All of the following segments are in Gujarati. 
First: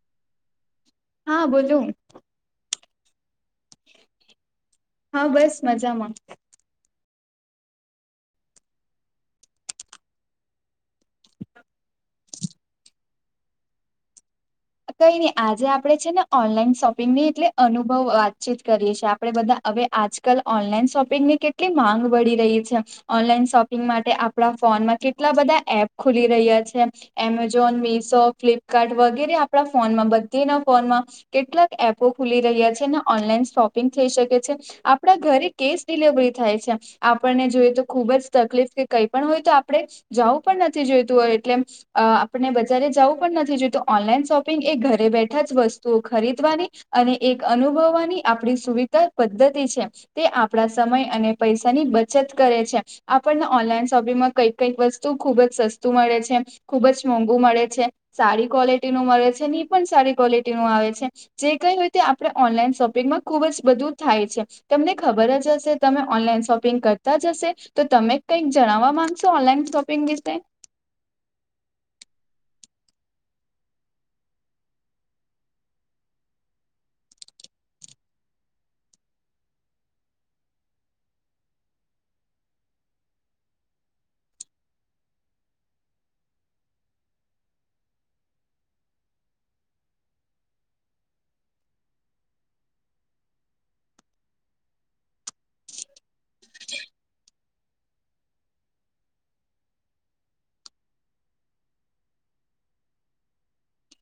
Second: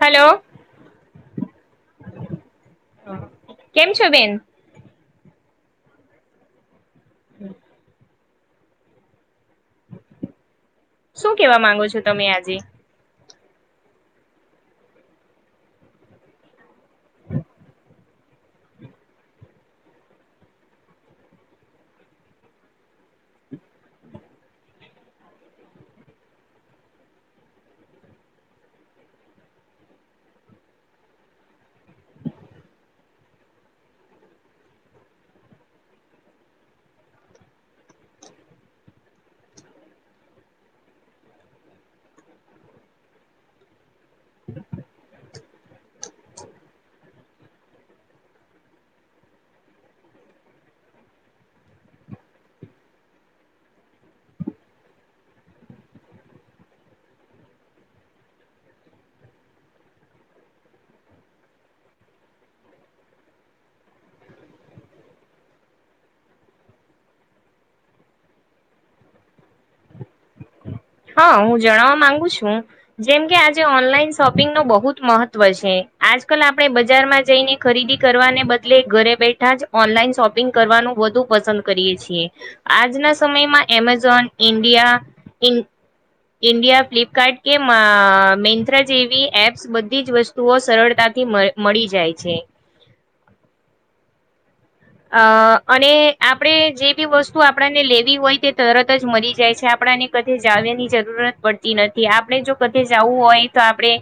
હલો હા બોલોું કેમ છો બેન હા બસ મજામાં [inaudible] શું કેવા માંગો છો તમે આજે કઈ નહી આજે આપણે છે ને ઓનલાઈન શોપિંગની એટલે અનુભવ વાતચીત કરીએ છીએ આપણે બધા હવે આજકાલ ઓનલાન શોપિંગની કેટલી માંગ વધી રહી છે ઓનલાઈન શોપિંગ માટે આપ ફો ફોનમાં કેટલા બધા એપ ખુલી રહ્યા છે એમેઝોન મીશો ફ્લિપકાર્ટ વગેરે આપણા ફોનમાં બધેના ફોનમાં કેટલાક એપો ખુલી રહ્યા છે ને ઓનલાઈન શોપિંગ થઈ શકે છે. આપડા ઘરે કે ડિલવરી થાય છે આપણને જોઈ તો ખુબ જ તકલીફ કે કઈ હોય તો આપણે જવું પણ નથી જોયતું એટલે આપણે બજ જવું પણ નથી જોયતું ઓનલાઈન શોપ એ ઘરે બેઠા જ વસ્તુઓ ખરીદવાની અને એક અનુભવવાની આપણી સુવિધા પદ્ધ દ્રતી આપ સમય અને પૈસાની બચત કરે છે આપણને ઓનલાઈન શોપિંગમાં કઈ કઈક વસ્તુ ખુબ જ સસ્તું મળે છે ખુબ જ મોંઘુ મળે છે સારી ક્વોલિટી નું મળે છે. ની પણ સારી ક્વોલિટી નું આવે છે જે કઈ હોયતે આપણે ઓનલાઈન શોપિંગમાં ખુબ જ બધું થાય છે. તમને ખબર જ હશે તમે ઓનલાઈન શોપિંગ કરતા જ હશે તો તમે કઈક જણાવવા માંગશો. ઓનલાઈન શોપિંગ વીસે હા હું જણાવવા માંગુ છું જેમ કે આજે ઓનલાઈન શોપિંગ ન બહુ જ મહત્વ છે. આજકાલ આપણે બજારમાં જઈને ખરીદી કરવાને બદલે ઘરે બેઠા જ ઓનલાઈન શોપિંગ કરવાનું વધુ પસંદ કરીએ છીએ આજના સમયમાં એમેઝોન ઇન્ડિયા [inaudible] ઇન્ડિયા ફ્લિપકાર્ટ કે મેન્થ્રા જેવી એપ્સ બધી જ વસ્તુઓ સરળતાથી મ મળી જાય છે. [inaudible] અ અને આપણે જે બી વસ્તુ આપણને લેવી હોય તે તરત જ મરી જાય છે આપ આપને કતે જાવવાની જરૂરત પડતી નથી આપણે જો કતે જાવું હોય તો આપણે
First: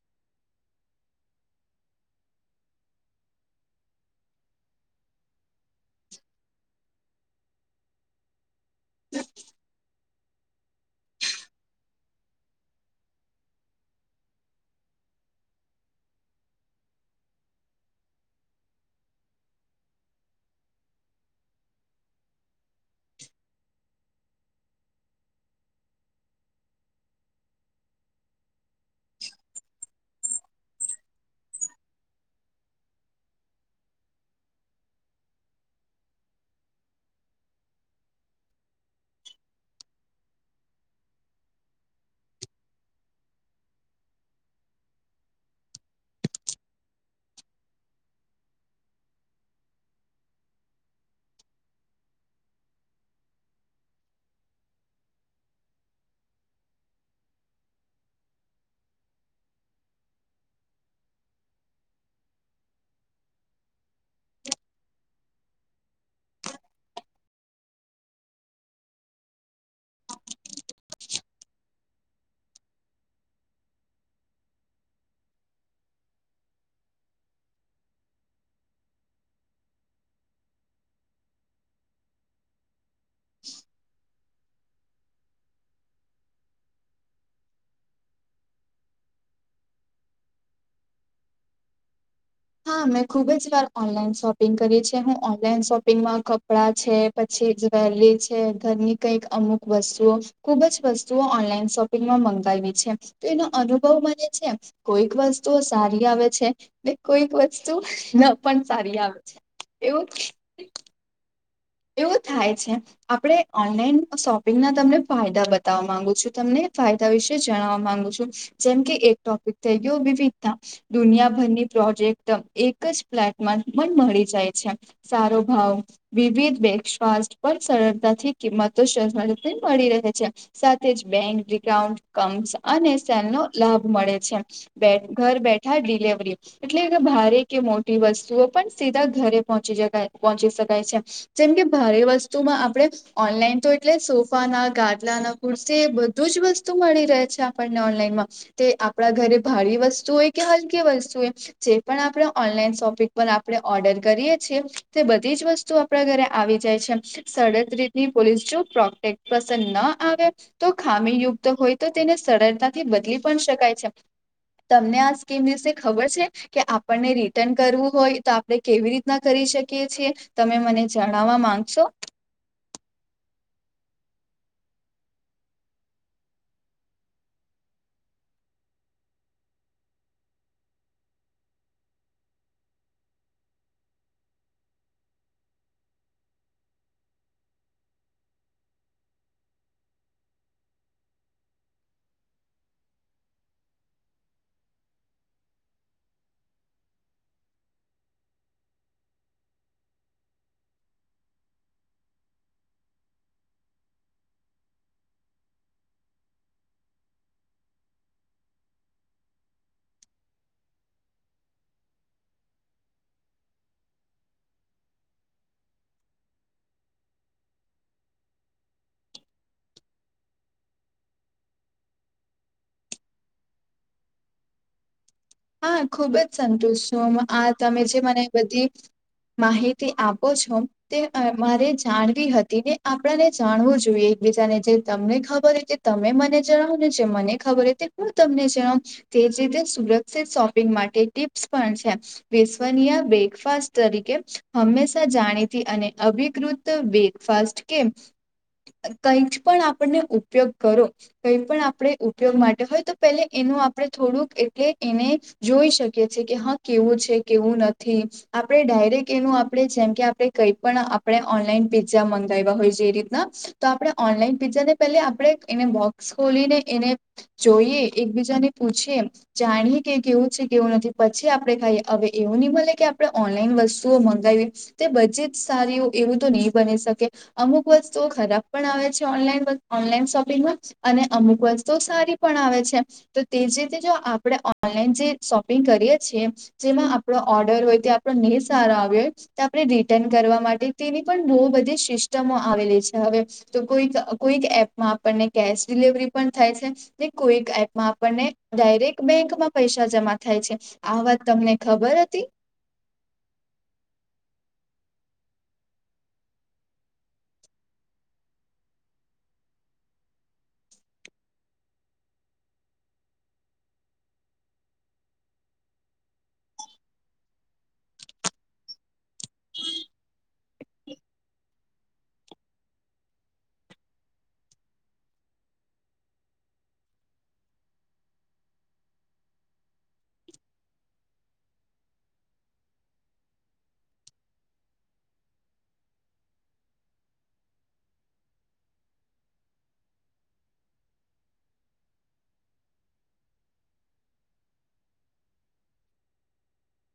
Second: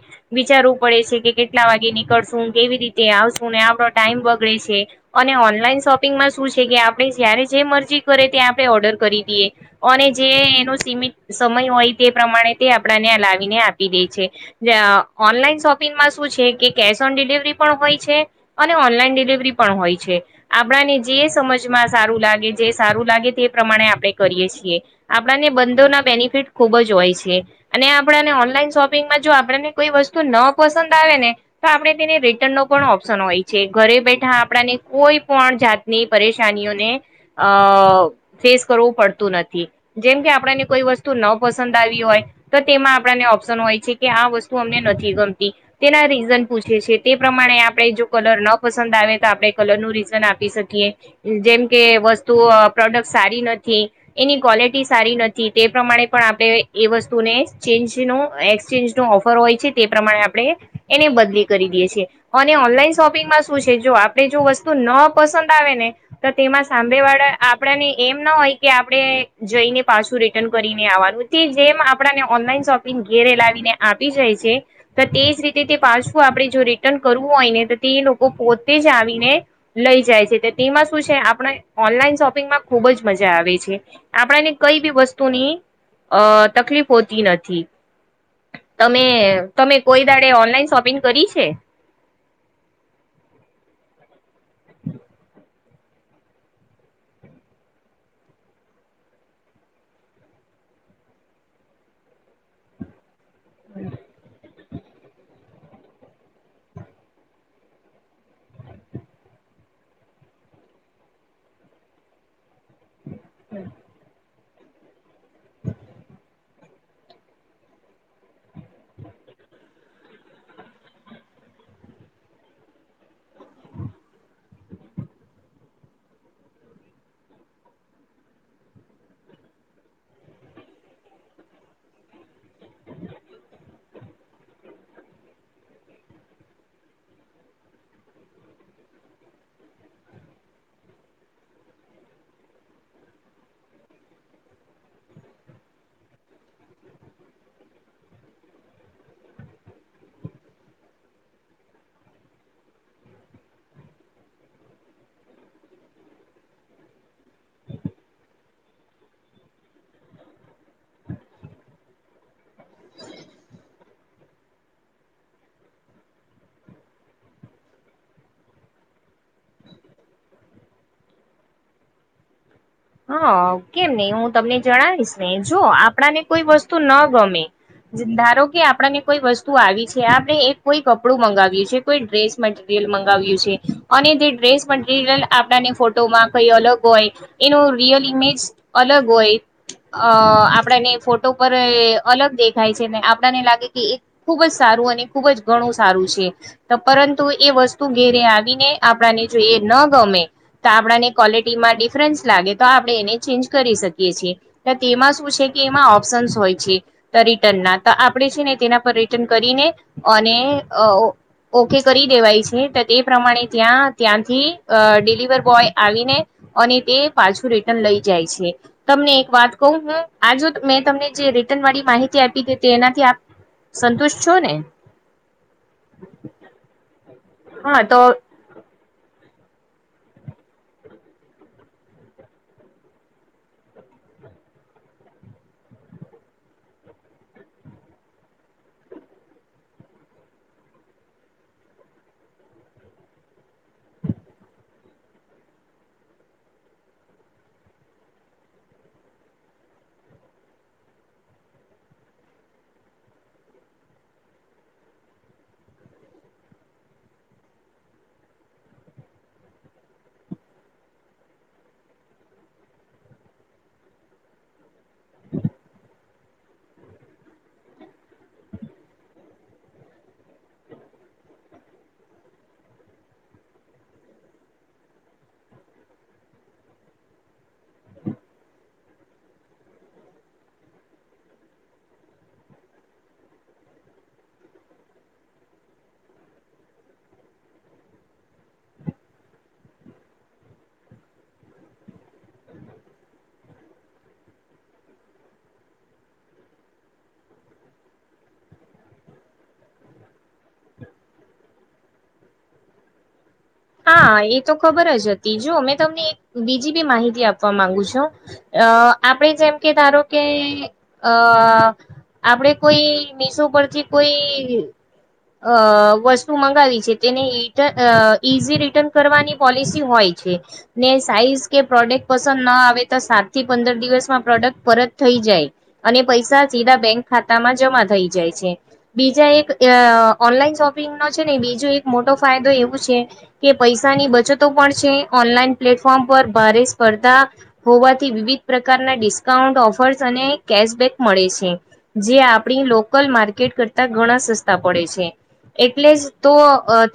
વિચારુ પડે છે કે કેટલા વાગે નીકળશું કેવી રીતે આવશું આપણો ટાઈમ બગડે છે અને ઓ લાઈન શોપિંગમાં શું છે કે આપણે જયારે જે મરજી કરે તે આપણે ઓર્ડર કરી દઈએ અને તે એનો સીમિત સમય હોય તે પ્રમાણે તે આપણાને આ લાવીને આપી દે છે જયા ઓનલાઈન શોપિંગમાં શું છે કે કેશ ઓન ડિલિવરી પણ હોય છે અને ઓનલાઈન ડિલિવરી પણ હોય છે. આપણાને જે સમજમાં સારું લાગે જે સારું લાગે તે પ્રમાણે આપણે કરીએ છીએ આપને બંધોના બેનિફિટ ખુબ જ હોય છે અને આપને ઓનલાઈન શોપિંગમાં જો આપને કોઈ વસ્તુ ન પસંદ આવે ને તો આપણે તેને રિટર્ન નો પણ ઓપ્શન હોય છે ઘરે બે થા આપણાને કોઈ પણ જાતની પરેશાનીઓને અ ફેસ કરવું પડતું નથી. જેમ કે આપણને કોઈ વસ્તુ ન પસંદ આવી હોય તો તેમાં આપણને ઓપ્શન હોય છે કે આ વસ્તુ અમને નથી ગમતી તેના રીઝન પૂછે છે તે પ્રમાણે આપણે જો કલર ન પસંદ આવે તો આપણે કલરનું રિ જન આપી શકીએ જેમ કે વસ્તુ પ્રોડક્ટ સારી નથી એની ક્વોલિટી સારી ટી નથી તે પ્રમાણે પણ આપણે એ વસ્તુનેેજ ચેન્જ નો એક્સચેન્જ નો ઓફર હોય છે તે પ્રમાણ આપણે એને બદલી કરી દીએ છીએ અને ઓનલાઈન શોપિંગમાં શું છે જો આપણે જો વસ્તુ તુ ન પસંદ આવે ને તો તેમાં સાંમેવાળા આપણેને એમ ના હોય કે આપણે જઈ એ પાછું રિટર્ન કરીને આવવાનું જેમ આપણાને ઓનલાઈન શોપિંગ ઘેરે લાવીને આપી જાય છે તો તે જ રીતે તે પાછું આપણે જો રિટર્ન કરવું હોય ને તો તે લોકો પોતે જ આવીને લઈ જાય છે તે તેમાં શું છે આપણે ઓનલાઈન શોપિંગમાં ખુબ જ મજા આવે છે. આપણને કઈ બી વસ્તુની અ તકલીફ હોતી નથી. તમે તમે કોઈ દાડે ઓનલાઈન શોપિંગ કરી છે. હા મેં ખુબ જ વાર ઓનલાઈન શોપિંગ કરી છે હું ઓનલાઈન શોપિંગમાં કપડાં છે પ તે જ્વેરી છે ઘરની કંઈક અમુક વસ્તુઓ ખુબ જ વસ્તુઓ ઓનલાઈન શોપીગ માં મં કરવી છે એનો અનુભવ માં જે છે કોઈક વસ્તુઓ સારી આવે છે એ કોઈક વસ્તુ ન પણ સારી આવે છે એવું એવું થાય છે આપણે ઓનલાઈન શોપિંગના તમને ફાયદા બતાવવા માંગુ છું તમને. ફાયદા વિશે જણવા માંગુ છું. જેમ કે એક ટોપિક થઈ ગયો વિવિધતા દુનિયાભરની પ્રોજેક્ટ એક જ પ્લેટમાં પણ મળી જાય છે. સારો ભાવ વિવિધ બેકફાસ્ટ પણ સરળતાથી કિંમતો [unintelligible] મળી રહે છે. સાથે જ બેંક ડી ક્રોવ્નકમ અને સેલ નો લાભ મળે છે. બેટ ઘર બેઠા ડિલેવરી એટલે ભારે કે મોટી વસ્તુઓ પણ સીધા ઘરે પહોંચી જતા પહોચી શકાય છે. જેમ કે ભારે વસ્તુમાં આપણે ઓનલાઈન તો એટલે સોફા ના, ગાટલા ના, કુર્સી બધું જ જ વસ્તુ મળી રહે છે આપણને ઓનલાઈનમાં. તે આપણા ઘરે ભારે વસ્તુ હોય કે હલકી વસ્તુ હોય જે પણ આપણે ઓનલાઈન શોપિંગ પર આપણે ઓર્ડર કરીએ છીઇ. તે બધી જ વસ્તુ પડા ઘરે આવી જાય છે. સરડદ રીતની પોલીસ જો પ્રોટેક પસન ના આવે તો ખા ખામીયુક્ત હોય તો તેને સરળતાથી બદલી પણ શકાય છે. તમને આ સ્કીમ વિશે ખબર છે? કે આપણને રિટર્ન કરવું હોય તો આપણે કેવી રીતના કરી શકી છીએ. તમે મને જણાવવા માંગશો? હા, કેમ નહી હું તમને જણાવીશ. ને જો આપણાને કોઈ વસ્તુ ના ગમે ધારો કે આપણને કોઈ વસ્તુ આવી છે. આપણે એક કોઈ કપડું મંગાવ્યું છે, કોઈ ડ્રેસ મટીરિય રીલ મંગાવ્યું છે. અને જે ડ્રેસ મરિયલ આપડાને ફોટોમાં કઈ અલગ હોય એનો રિયલ ઇમેજ અલગ હોય અ આપડાને ફોટો પર એ અલગ દેખાય છે. ને આપડાને લાગે કે એ ખુબ જ સારું સારું અને ખુબજ ગણું સારું છે. પરંતુ એ વસ્તુ ઘેરે આવીને આપને જો એ ન ગમે તો આપણાને ક્વોલિટીમાં ડિફ ફરન્સ લાગે તો આપણે એને ચેન્જ કરી શકીએ છીએ. તો તેમાં શું છે કે, એમાં ઓપ્શન્સ હોય છે. રિટર્ન ના તો આપણે છે ને તેના પર રિટર્ન કરીને અને અ ઓ ઓકે કરી દેવાય છે. તો તે પ્રમાણે ત્યાં ત્યાંથી અ ડિલિવર બોય આવીને અને તે પાછું રિટર્ન લઈ જાય છે. તમને એક વાત કહું હું, આ જો મેં તમને જે રિટર્ન વાળી માહિતી આપી દ એનાથી આપ સંતુષ્ટ છો ને? હા ખુબ જ સંતુષ છું. આ તમે હા જે તો મને બધી માહિતી આપો છો તે મારે જાણવી હતી ને આપણાને જાણવું જોઈએ બી બજાને જે તમને ખબર હો તે તમે મને જણાવો ને જે મને ખબર હો તે હું તમને જણાવ. તે સીધે સુરત સિર્ફ શોપિંગ માટે ટીપ્સ છે. વિશ્વનીય બ્રેકફાસ્ટ તરીકે હંમેશા જાણીતી અને અભિકૃત બ્રેકફાસ્ટ કે કઈ જ પણ આપણને ઉપયોગ કરો કોઈ પણ આપણે ઉપયોગ માટે હોય તો પે એના આપડે થોડુંક એટલે એને જોઈ શકીએ છીએ કે હા કેવું છે કેવું નથી આપણે ડાયરેક્ટ એનું આપણે જેમ કે આપણે કઈ પણ આપણે ઓનલાઈન પીઝ્ઝા મંગાવ્યા હોય છે એ રીતના તો આપણે ઓનલાઈન પીઝ્ઝા ને પે આપણે એને બોક્સ ખોલીને એને જોઈએ એકબીજાને પૂછીએ જાણીએ કે કેવું છે કેવું નથી પછી આપડણે ખાઈએ હવે એવું નહી મળ કે આપડણે ઓનલાઈન વસ્તુઓ મંગાવી બજટ સારી હો એવું તો નહી બની શકે અમુક વસ્તુઓ ખરાબ પણ આવે છે ઓનલાન ઓનલાઇન શોપિંગમાં અને અમુક વસ્તુ સારી પણ આવે છે તો તેજ રીતે જો આ આપણે ઓનલાઈન જે શોપિંગ કરીએ છીએ. જેમાં આપણો ઓર્ડર હોય તે આપણો નહી સારો આવ્યો હોય તો આપણે રિટર્ન કરવા માટે તેની પણ બહુ બધી સિસ્ટમો આવેલી છે. હવે તો કોઈક કોઈક એપમાં આપણને કેશ ડિલવરી પણ થાય છે ને કોઈક એપમાં આપણને ડાયરેક્ટ બેંકમાં પૈસા જમા થાય છે આ વાત તમને ખબર હતી? હા એ તો ખબર જ હતી. જો મેં તમને એક બીજી બી માહિતી આપવા માંગુ છું. અ અ આપણે જેમ કે ધારો કે અ આપડે કોઈ મીશો પરથી કોઈ અ વસ્તુ મંગાવી છે તેને રિટ અ ઈઝી રિટર્ન કરવાની પોલિસી હોય છે. ને સાઈઝ કે પ્રોડક્ટ પસંદ ના આવે તો સાત થી પંદર દિવસમાં પ્રોડક્ટ પરત થઈ જાય. અને પૈસા સીધા બેંક ખાતા માં જમા થઈ જાય છે. બીજા એક ઓનલાઈન શોપિંગ નો છે ને બીજો એક મોટો ફાયદો એવું છે કે પૈસાની બચતો પણ છે ઓનલાઈન પ્લેટફોર્મ પર ભારે સ્પર્ધા હોવાથી વિવિધ પ્રકારના ડિસ્કાઉન્ટ ઓફર્સ અને કેશબેક મળે છે જે આપણી લોકલ માટ કરતા ઘણા સસ્તા પડે છે એટલે જ તો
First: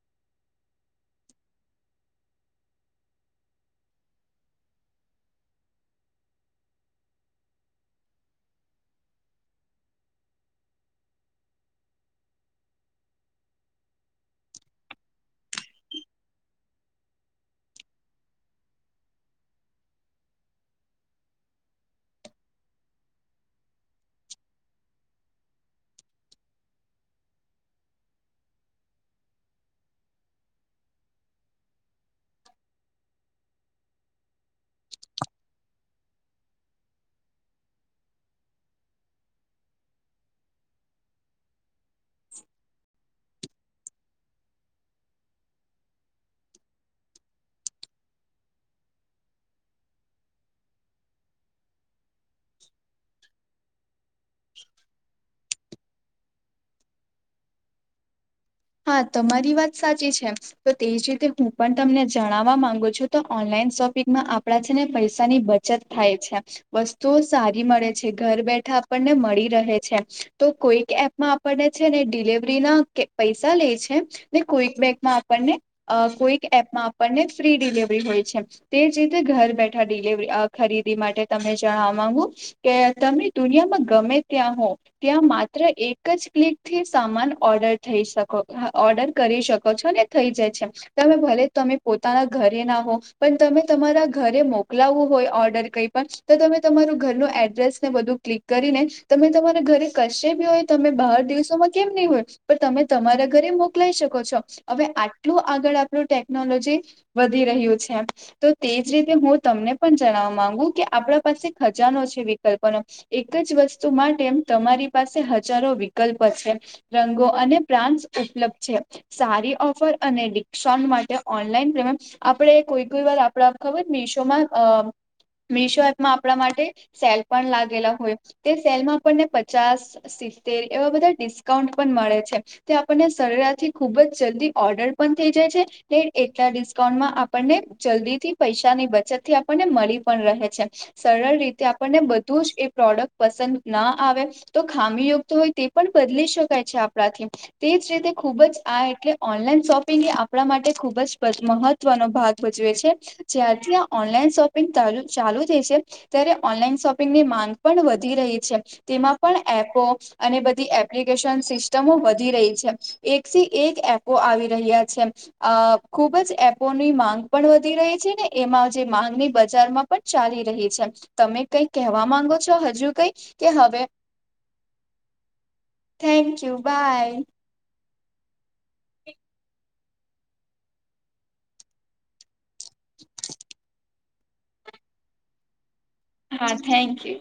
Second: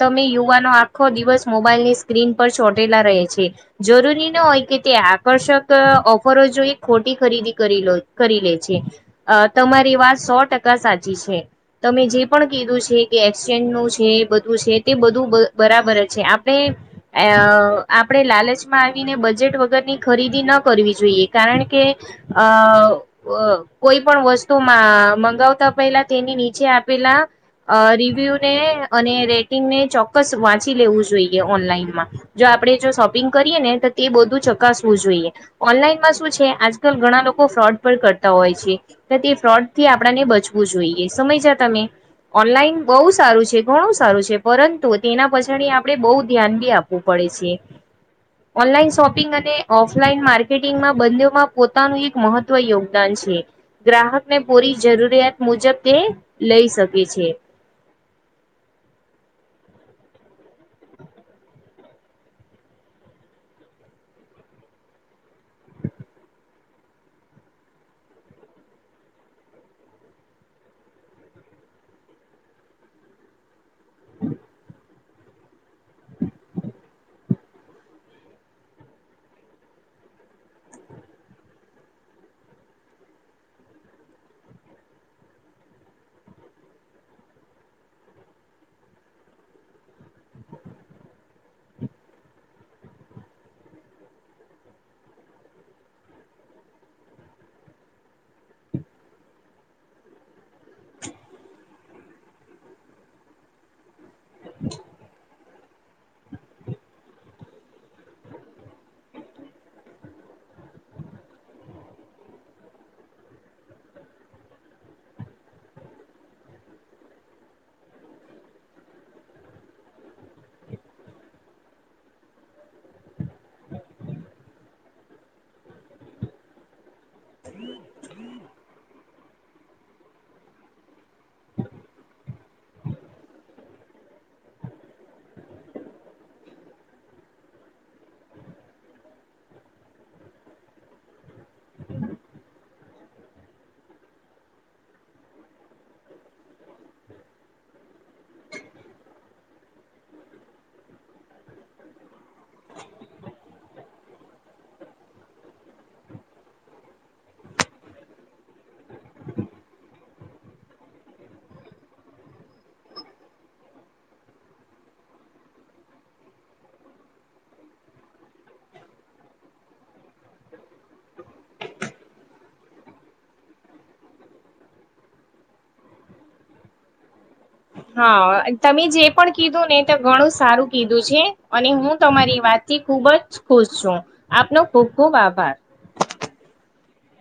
તમે યુવાનો ખો દિવસ મોબાઈલની સ્ક્રીન પર ચોંટેલા રહે છે જરૂરી ન હોય કે તે આકર્ષક ઓફરો જોઈ ખોટી ખરીદી કરી લે છે તમારી વાત સો ટકા તમે જે પણ કીધું છે કે એક્સચેન્જ નું છે બધું છે તે બધું બરાબર છે આપણે અ આપણે લાલચમાં આવીને બજેટ વગરની ખરીદી ન કર જોઈએ કારણ કે કોઈ પણ વસ્તુમાં મંગ પની નીચે આપેલા ર્યુને અને રેટંગ ચોક્કસ વાંચી લેવું જોઈએ ઓનલાઈનમાં જો આપડણે જો શોપિંગ કરીએ ને તો તે બધું ચકાસવું જોઈએ. આજ ઘણા લોકો ફ્રોડ કરતા હોય છે તે ફ્રોડ થી આપ વું જોઈએ સમ તમે ઓનલાઈન બહ સારું છે ઘણું સારું છે પરંતુ તેના પછડી આપડણે બહુ ધ્યાન બી આપવું પડે છે. ઓનલાઈન શોપિંગ અને ઓફલાઈન માર્કેટિંગમાં બંમાં પોતાનું એક મહત્વ યોગદાન છે. ગ્રાહકને પૂરી જરૂરિયાત મુજબ તે લઈ શકે છે. હા તમારી વાત સાચી છે તો તેજ રીતે હું પણ તમને જણાવવા માંગુ છું તો ઓનલાઈન શોપિંગમાં આપડા છે ને પૈસાની બચત થાય છે વસ્તુઓ સારી મળે છે ઘર બેઠે આપને મળી રહે છે તો કોઈક એપમાં આપને છે ને ડિલવરી ના પૈસા લે છે ને ક્કબેગમાં આપણને કોઈક એપમાં આપણને ફ્રી ડિલવરી હોય છે તે જ રીતે ઘર બેઠા ડિલવરી ખરીદી માટે તમે જણ કે તમે દુનિયામાં ગમે ત્યાં હો ત્યાં માત્ર એક જ ક્લિક થી સામાન ઓર્ડર થઈ શકો ઓર્ડર કરી શકો છો ને થઈ જાય છે તમે ભલે તમે પોતાના ઘરે ના પણ ત તમારા ઘરે મોકલાવું હોય ઓર્ડર કઈ પણ તો તમે તમારું ઘર ન એડ્રેસ ને બધું ક્લિક કરી ને તમે તમારા ઘરે કશે ભી હોય તમે બહાર દિવસોમાં કેમ નહી હોય પણ તમે તમારા ઘરે મોકલાઈ શકો છો હવે આટલું આગળ આપણું ટેકનોલોજી વધી તો તેજ રીતે હું તમને પણ જણવા ગુ કે આપણા પાસે ખજાનો છે એક જ વસ્તુ માટે તમારી પાસે હજારો વિકલ્પ છે રંગો અને બ્રાન્ડ ઉપલબ્ધ છે સારી ઓફર અને ડિઉન્ટ માટે ઓનલાઈનેમે આપડે કોઈ કોઈ વાર આપડ ખબર ને ઈશોમાં અ મિશો એપમાં આપણા માટે સેલ પણ લાગેલા હોય તે સેલમાં આપણને પચાસ એવા બધા ડિસ્કાઉન્ટ પણ મળે છે. આપને સરથી ખુબ જ જલ્દી ઓર્ડર પણ થઈ જાય છે એટલા ડિસ્કાઉન્ટમાં આપણને જલ્દી થી પૈસાની બચત થી આપણને મળી પણ રહે છે સરળ રીતે આપણને બધું એ પ્રોડક્ટ પસંદ ના આવે તો ખામી યોક્ત હોય તે પણ બદલી શકાય છે. તે જ રીતે ખૂબ જ આ એટલે ઓનલાઈન શોપિંગ આપણા માટે ખુબ જ મહત્વ ભ છે જારથી આન શોપિંગ ચાલુ થ છે ત્યારે ઓનલાનપ બ તેની માંગ પણ વધી રહી છે તેમાં પણ એપો અને બધી એપ્લિકેશન સિસ્ વધી રહી છે એકથી એક એપો આવી રહ્યા છે ખુબ જ એપો ની માંગ પણ વધી રહી છે ને એમાં જે માંગની બજારમાં પણ ચાલી રહી છે તમે કઈ કવા માંગો છો હજુ કઈ કે હવે થેન્ક યુ. બાય હા તમે જે પણ કીધું ને તે ઘણું સારું કીધું છે અને હું તમારી વાત થી ખુબ જ ખુશ છું આપનો ખૂબ ખુબ આભાર. હા થેન્ક યુ.